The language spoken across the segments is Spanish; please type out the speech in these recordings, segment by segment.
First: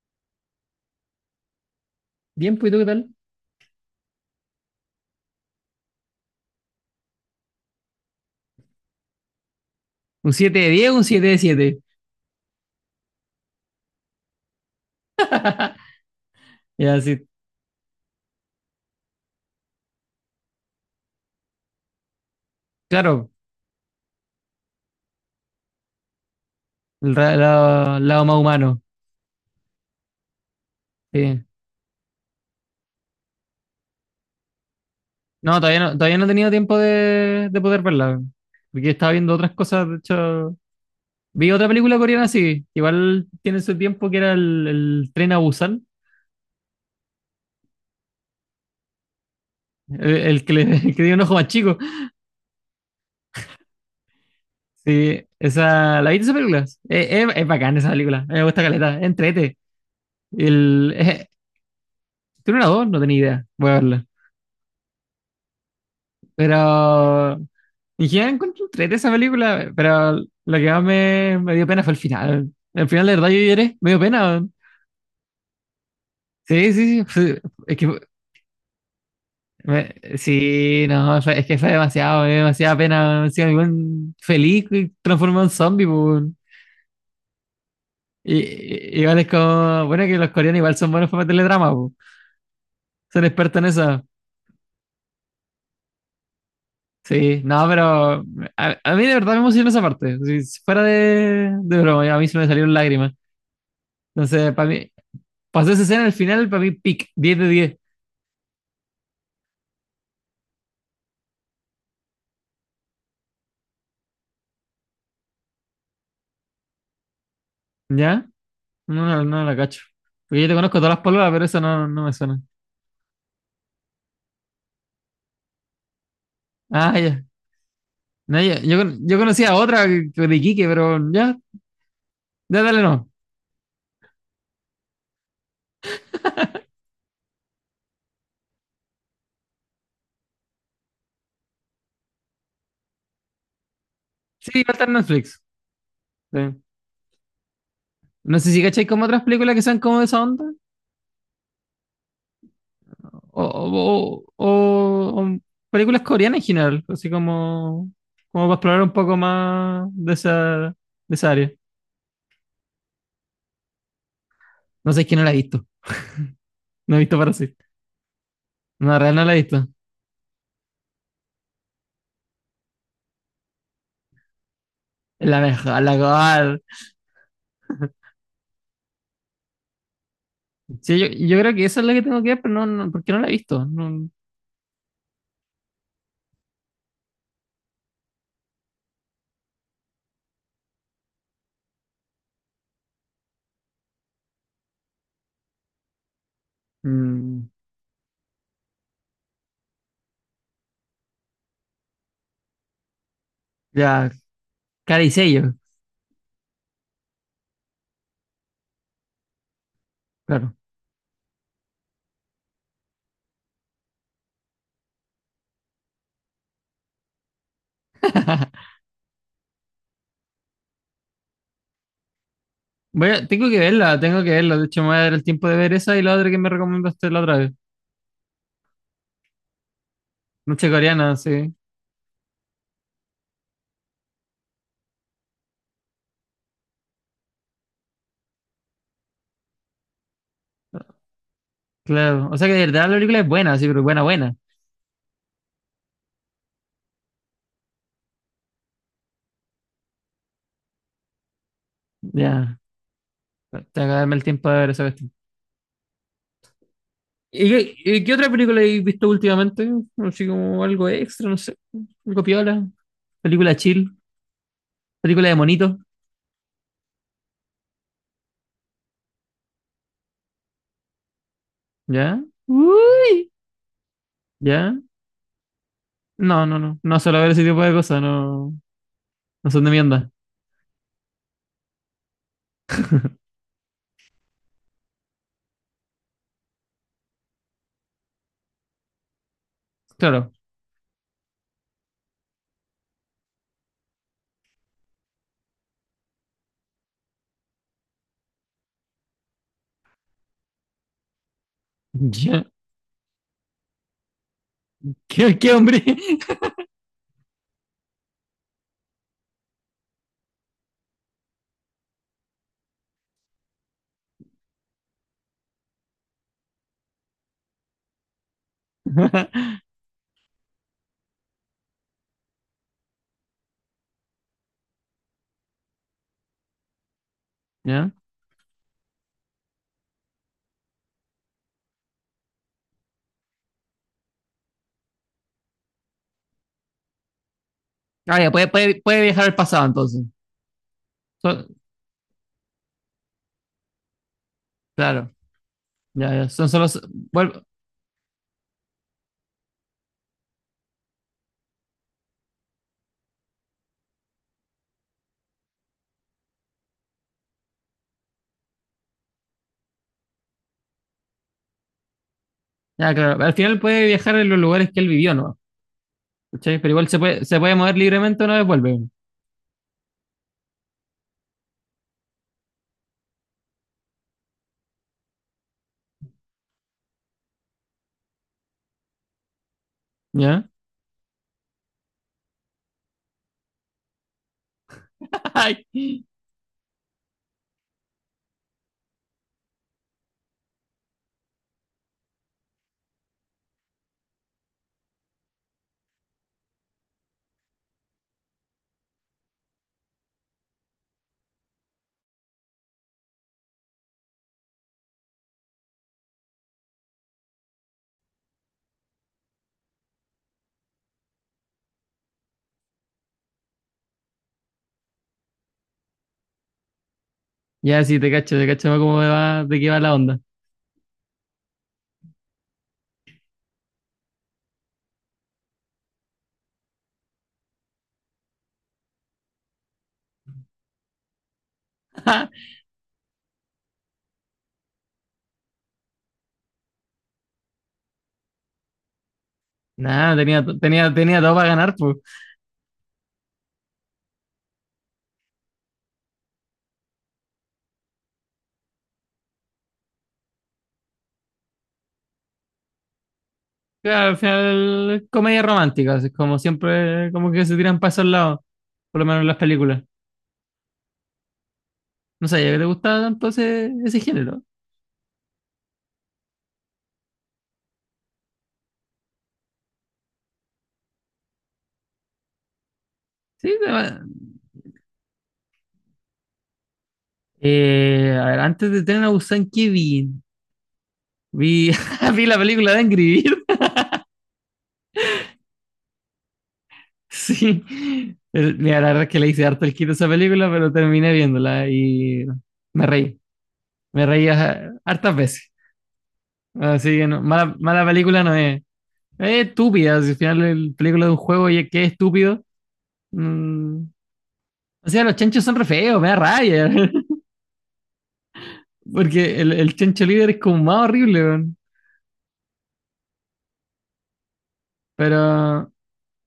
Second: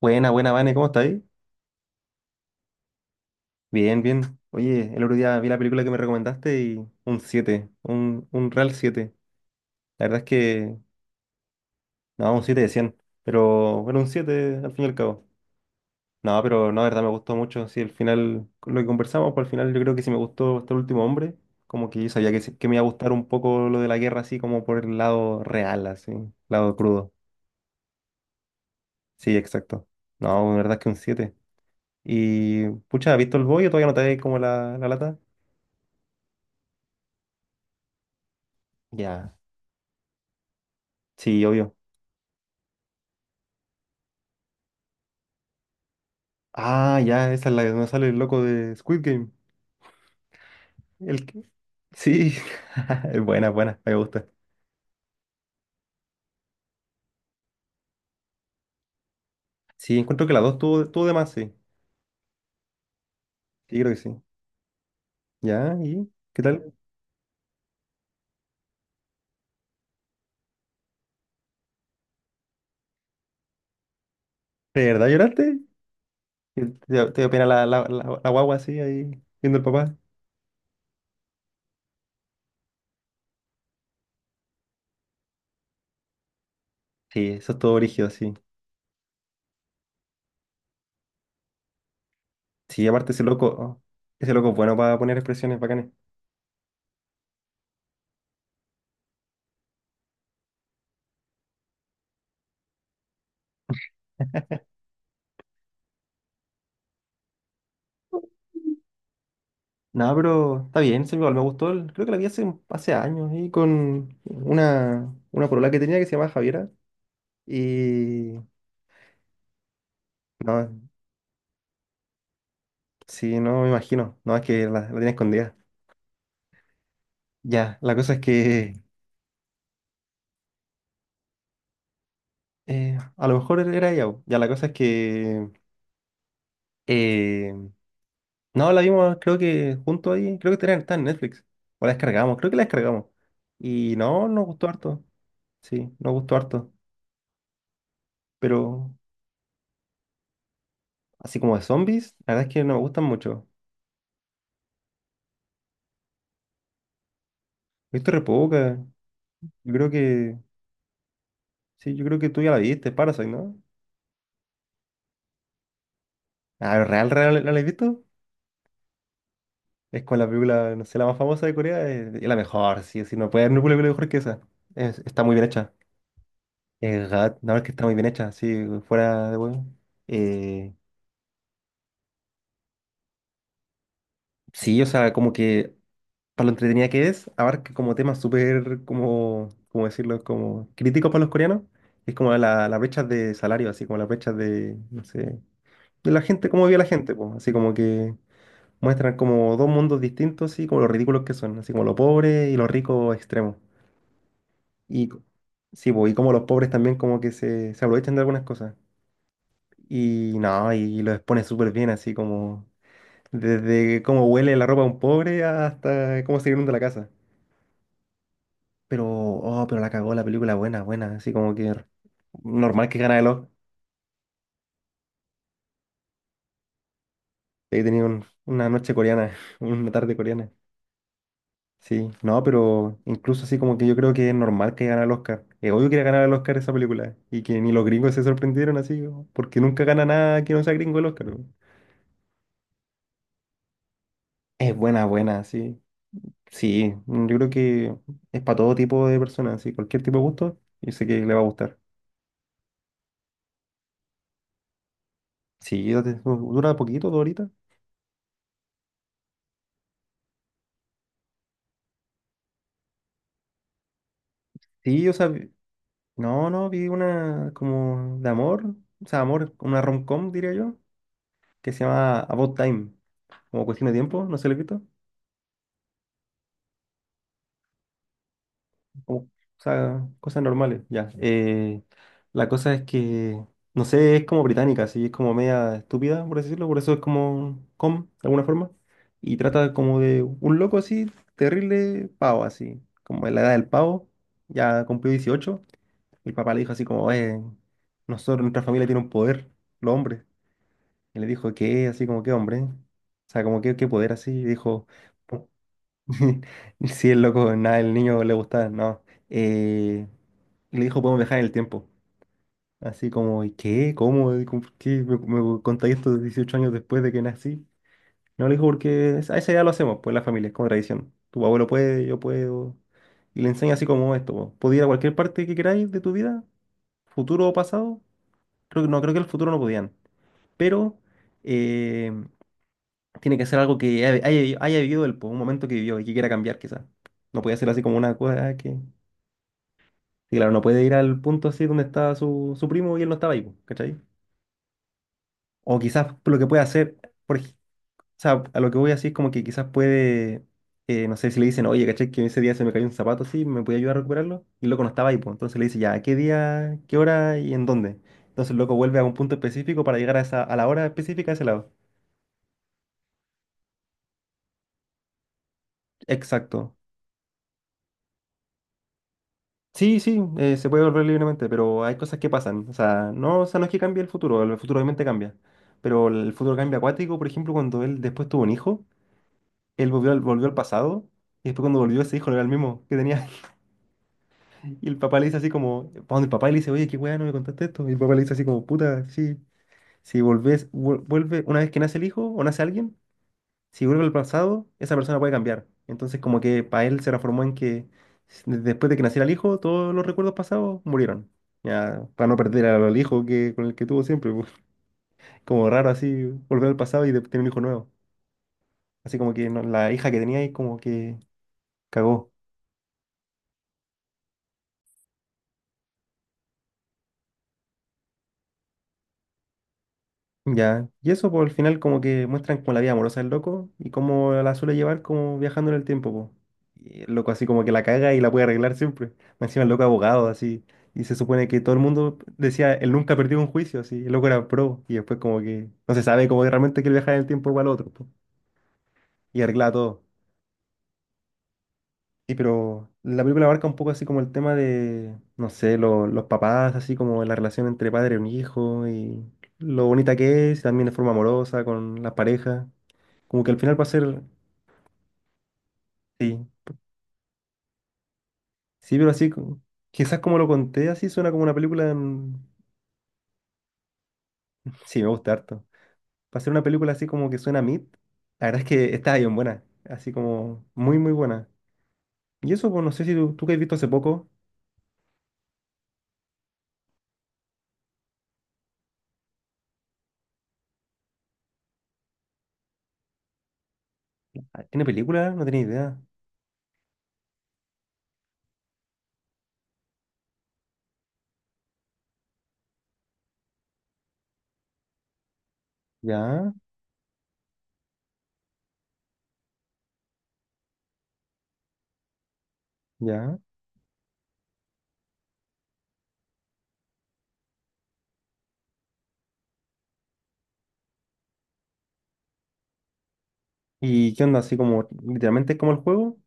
Buena, buena, Vane, ¿cómo estás ahí? Bien, pues, ¿y tú qué tal? Bien, bien. Oye, el otro día vi la película que me recomendaste y un 7 un real siete. La verdad es Un siete de que, 10, un 7 de siete. no, un 7 de cien, pero bueno, un 7 al fin y al cabo. No, pero no, la Y verdad me así, gustó mucho. Sí, al final, con lo que conversamos, pues al final yo creo que sí me gustó Hasta el último hombre. Como que yo sabía que, que me iba a gustar un claro, poco lo de la guerra, así como por el lado real, así, lado crudo. el lado, lado más humano. Sí, exacto. No, la verdad es que un siete. Sí. Y, pucha, ¿has visto El boy o todavía no te da como la lata? No, todavía no, todavía no he tenido tiempo de poder verla. Porque estaba Ya. viendo otras cosas. De hecho, Sí, vi otra obvio. película coreana, sí. Igual tiene su tiempo, que era el tren a Busan. Ah, ya, esa es la donde sale el loco de Squid Game. El que le, el que dio un El... ojo que- más chico. Sí, es buena, buena, me gusta. Sí, esa, ¿la viste esa película? Es bacán esa película. A mí me gusta caleta. Entrete. Sí, encuentro que la dos tuvo, El, de eh, más, sí. Tiene una dos, no tenía idea. Voy a Sí, creo que verla. sí. ¿Ya? ¿Y qué tal? Pero y ya encuentro entrete esa película, pero lo que más me dio pena fue el final. El final, de verdad, yo lloré, me dio pena, weón. ¿De verdad lloraste? ¿Te, Sí, sí, sí. te dio fue- pena la, Es la, que, fue- la, la guagua así, ahí, viendo el me- papá? sí, no, fue- es que fue demasiado, me dio demasiada pena, weón. Encima, el weón feliz y transformado en zombie, po, weón. Sí, eso es todo brígido, sí. Igual es como, bueno, que los coreanos igual son buenos para meterle drama, po. Sí, aparte Son expertos en eso. ese loco es bueno para poner expresiones bacanes. Sí, no, pero a mí de verdad me emocionó esa parte. Si fuera de broma, a mí se me salieron lágrimas. Entonces, para mí, pasó esa escena al final, para mí, pic, 10 de 10. No, pero está bien, sí, igual me gustó. Creo que la vi hace, hace años, ahí con una polola que tenía que se llamaba Javiera. ¿Ya? Y... No, no, no la cacho. Porque yo te conozco No, todas las palabras, pero esa no, no me suena. sí, no me imagino. No, es que la tenía escondida. Ah, ya. Ya, la cosa es No, ya. Yo, que yo conocía otra de Iquique, pero ya, ya dale no. a lo mejor era ella, po. Ya, la cosa es que eh, no la vimos, creo que junto ahí. Creo que está en Netflix. O la descargamos, creo que la descargamos. Y no, nos Sí, gustó va a estar en harto. Netflix. Sí, nos gustó Sí. harto. No sé si cacháis Pero como otras películas que sean como de esa onda. así como de zombies, la verdad es que no me gustan O, mucho. o, o- o o películas coreanas en general. Así como, He visto re como para explorar poca. un poco Yo más creo que. de esa área. Sí, yo creo que tú ya la viste, Parasite, ¿no? No sé, es que no la he visto. Ah, No he ¿real, visto real, la Parasite. has visto? No, en realidad no la he visto. Es con la película, no sé, la más famosa de Corea, es la mejor, sí, sí, no puede haber una película mejor que esa. Está Es muy la bien hecha. mejor, la mejor. Gat, la verdad es que está muy bien hecha, sí, fuera de huevo. Eh, Sí, yo creo que esa es la que tengo que ver, pero no, no porque no la he visto. No, sí, o sea, como que para lo entretenida que es, abarca como temas súper, como, ¿cómo decirlo? Como críticos para los coreanos. Es como la brecha de salario, así como la brecha de, no sé, de la gente, cómo vive la gente, pues, mm, así como que muestran como dos mundos distintos, así como los ridículos que son, así como los pobres y los ricos extremos. ya, cara Y y co- sello, sí, pues, y como los pobres también como que se aprovechan de algunas cosas. Y claro. no, y lo expone súper bien, así como desde cómo huele la ropa de un pobre hasta cómo se inunda la casa. Pero, oh, pero la cagó la película, buena, buena, así como que normal que gana el Oscar. Tengo que verla, tengo que verla. De hecho, me voy a dar el tiempo de ver esa y la otra que me recomendaste la otra vez. He tenido una noche coreana, una tarde coreana. Noche coreana, sí, Sí, no, pero incluso así como que yo creo que es normal que gane el Oscar. Es obvio que iba a ganar el Oscar esa película. Y que ni los gringos se sorprendieron así, porque nunca gana nada que no sea gringo el Oscar. claro. O sea que de verdad la película es buena, sí, pero buena, buena. Es buena, buena, sí. Sí, mm, yo creo que es para todo tipo de personas, sí, cualquier tipo de gusto, yo sé que le va a gustar. Ya, tengo que darme el tiempo de ver esa cuestión. Sí, dura poquito, dos horitas. ¿Y qué otra película has visto últimamente? Así como algo extra, no sé. Algo piola, película chill, Sí, o sea, película de monito, no, no, vi una como de amor, o sea, amor, una rom-com, diría yo, que se llama ¿ya? About Time, Uy, como cuestión de tiempo, no sé lo he ¿ya? visto. No, no, no. No suelo ver ese tipo de cosas, no. O No son de mi sea, onda. cosas normales, ya. La cosa es que, no sé, es como británica, así es como media estúpida, por decirlo, por eso es como com, de alguna forma, y trata como de Claro. un loco así, terrible pavo, así, como en la edad del pavo, ya cumplió 18. El papá le dijo así como, nosotros, nuestra familia tiene un poder, los hombres, y le dijo, ¿qué? Así como, ¿qué Ya. hombre? O sea, como, ¿qué, qué poder así? ¿Qué, qué hombre? Sí, el loco, nada, el niño le gustaba, no. Eh, le dijo, podemos viajar en el tiempo. Así como, ¿y qué? ¿Cómo? ¿Por qué me, me contáis esto 18 años después de que nací? No, le dijo, a esa edad lo hacemos, pues en la familia, es como tradición. Tu abuelo puede, yo puedo. Y le enseña así como esto, po. Podía ir a cualquier parte que queráis de tu vida, futuro o ¿Ya? pasado. Creo que no, creo que el futuro no podían. Pero eh, tiene que ser algo que haya haya vivido él, por un momento que vivió y que quiera cambiar, quizás. No puede ser así como una Ah, ya, cosa que. Puede viajar al pasado entonces. Sí, claro, no puede ir al So- punto así donde estaba su, su primo y él no estaba ahí, po, ¿cachai? claro. O quizás Ya, ya, lo que son puede solo. hacer, por, vuelvo- ej- o sea, a lo que voy así es como que quizás puede, no sé si le dicen, oye, ¿cachai? Que ese día se me cayó un zapato así, ¿me puede ayudar a recuperarlo? Y el loco no estaba ahí, pues. Entonces le dice, ya, ¿qué día, qué hora y en dónde? Entonces el loco vuelve a un punto específico para llegar a esa, a la hora específica a ese lado. ya, claro. Al final puede viajar en los lugares que él vivió, ¿no? ¿Cachai? Pero Exacto. igual se puede mover libremente una vez vuelve. Sí, sí, se puede volver libremente, pero hay cosas que pasan. O sea, no es que cambie el futuro obviamente cambia. Pero el futuro cambia acuático, por ejemplo, cuando él después tuvo un hijo, él volvió ¿Ya? al pasado, y después cuando volvió ese hijo no era el mismo que tenía. Y el papá le dice así Ay. como, pa' donde el papá y le dice, oye, qué weá, no me contaste esto. Y el papá le dice así como, puta, sí, si volvés, vuelve una vez que nace el hijo o nace alguien, si vuelve al pasado, esa persona puede cambiar. Entonces, como que para él se transformó en que después de que naciera el hijo, todos los recuerdos pasados murieron. Ya, para no perder al hijo que, con el que tuvo siempre, pues. Como raro así, volver al pasado y tener un hijo nuevo. Así como que la hija que tenía ahí como que cagó. Ya, sí, te cacho cómo va, de qué va la onda. Ya, y eso por el final como que muestran como la vida amorosa del loco y cómo la suele llevar como viajando en el tiempo, po. Y el loco así como que la caga y la puede arreglar siempre. Más encima el loco abogado así. Y se supone que todo el mundo decía, él nunca perdió un juicio, así. El loco era pro y después como que no se sabe como que realmente quiere viajar en el tiempo igual al otro, po, y arregla todo. Nada, tenía, tenía, tenía todo para ganar, pues. Sí, pero la película abarca un poco así como el tema de, no sé, los papás, así como la relación entre padre y un hijo y lo bonita que es, también de forma amorosa con las parejas. Como que al final va a Claro, al ser, final, comedia romántica, así como sí, siempre, como que se tiran pasos al lado, sí, por lo pero menos en así, las películas. quizás como lo conté, así suena como una película, No sabía que te gustaba tanto ese, ese género. sí, me gusta harto. Va a ser una película así como que suena a Mid. La verdad es que está bien buena, así como muy, muy buena. Y eso, pues no sé si tú, tú que has Sí, te visto hace va- poco, a ver, antes de tener a Busan, ¿qué vi? Vi, vi la película de Angry Birds. ah, ¿tiene película? No tenía idea. Sí. Mira, la verdad es que le hice harto el quito a esa película, pero terminé viéndola y me reí. Me reí a hartas veces. Ya, Así que no, mala, mala película no es. Es estúpida, si al final el película de un juego y es que es estúpido. ya. Mm. O sea, los chanchos son re feos, me da rabia. Porque el chancho líder es como más horrible, weón. ¿Y qué onda? Así como, literalmente es como Pero el juego.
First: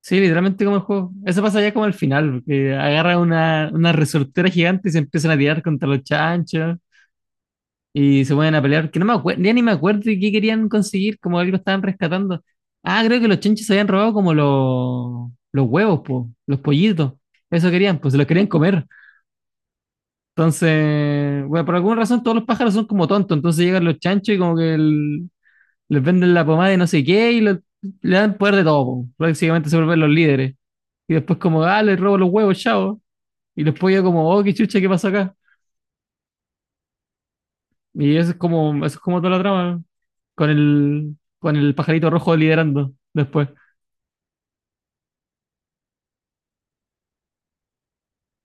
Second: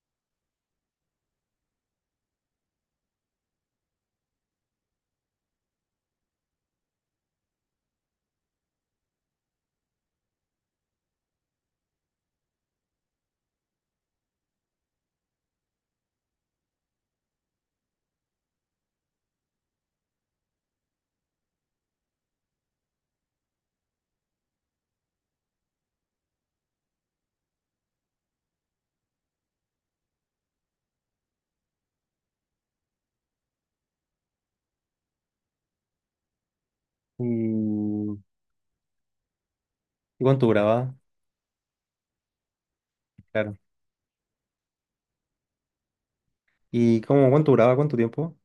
sí, literalmente como el juego. Eso pasa ya como al final, que agarra una resortera gigante y se empiezan a tirar contra los chanchos y se ponen a pelear, que no me acuerdo, ya ni me acuerdo de qué querían conseguir, como algo estaban rescatando. Ah, creo que los chanchos se habían robado como los huevos, po, los pollitos. Eso querían, pues se los querían comer. Entonces, bueno, por alguna razón todos los pájaros son como tontos, entonces llegan los chanchos y como que les venden la pomada de no sé qué y le dan poder de todo, po. Prácticamente se vuelven los líderes. Y después como, ah, le robo los huevos, chao. Y después ya como, oh, qué chucha, ¿qué pasó acá? ¿Y, Y eso es como toda la trama, ¿Y cuánto duraba? Con el pajarito rojo liderando después. Claro. ¿Y cómo, cuánto duraba? ¿Cuánto tiempo?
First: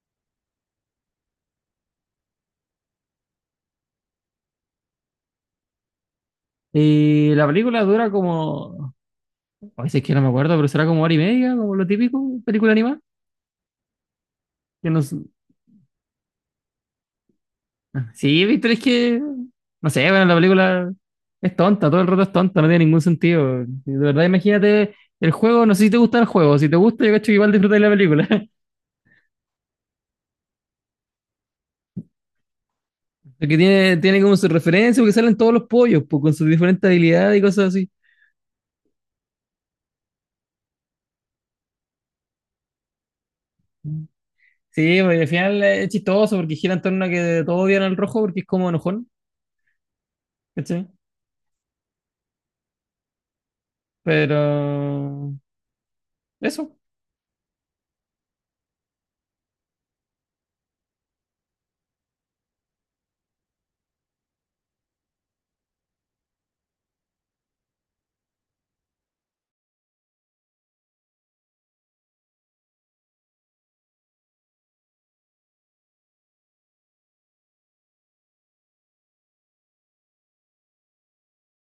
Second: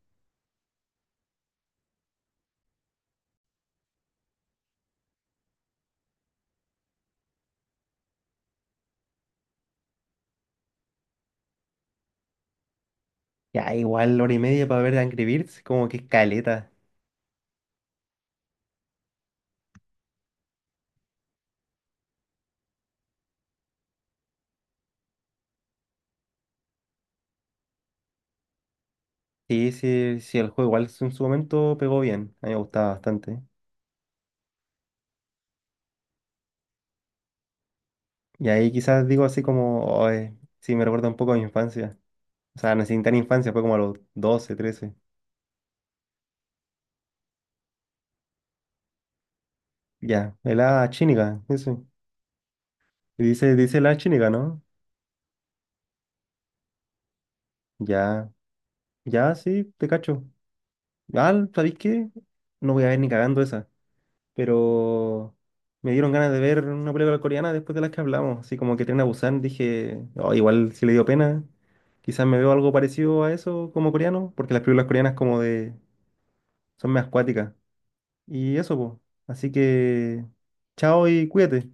Y la película dura como, a veces que no me acuerdo, pero será como hora y media, como lo típico, película animada. Ya, igual hora y media para Que ver no s- Angry Birds, como que es caleta. Sí, Víctor, es que, no sé, bueno, la película es tonta, todo el rato es tonta, no tiene ningún sentido. Y de verdad, imagínate el juego, no sé si te gusta el juego, si te gusta, yo cacho que igual disfrutas de la película. Sí, sí, sí, el juego igual en su momento pegó bien, a mí me gustaba bastante. Porque tiene, tiene como su referencia, porque salen todos los pollos, pues, con sus diferentes habilidades y cosas así. Y ahí quizás digo así como, "Oh, sí, me recuerda un poco a mi infancia. O sea, no sin tan infancia, fue como a los 12, 13, Sí, pues, al final es chistoso porque gira en torno a que todos odian al rojo porque es como enojón, ya, el la ¿cachai? chínica, eso. Y dice, dice la chínica, Pero ¿no? eso, Ya, ya, sí, te cacho. Ah, ¿sabéis qué? No voy a ver ni cagando esa, pero me dieron ganas de ver una película coreana después de las que hablamos, así como que Tren a Busan, dije, "Oh, igual si le dio pena, quizás me veo algo parecido a eso como coreano, porque las películas coreanas como de, son más acuáticas, y eso, pues, así que, chao y cuídate.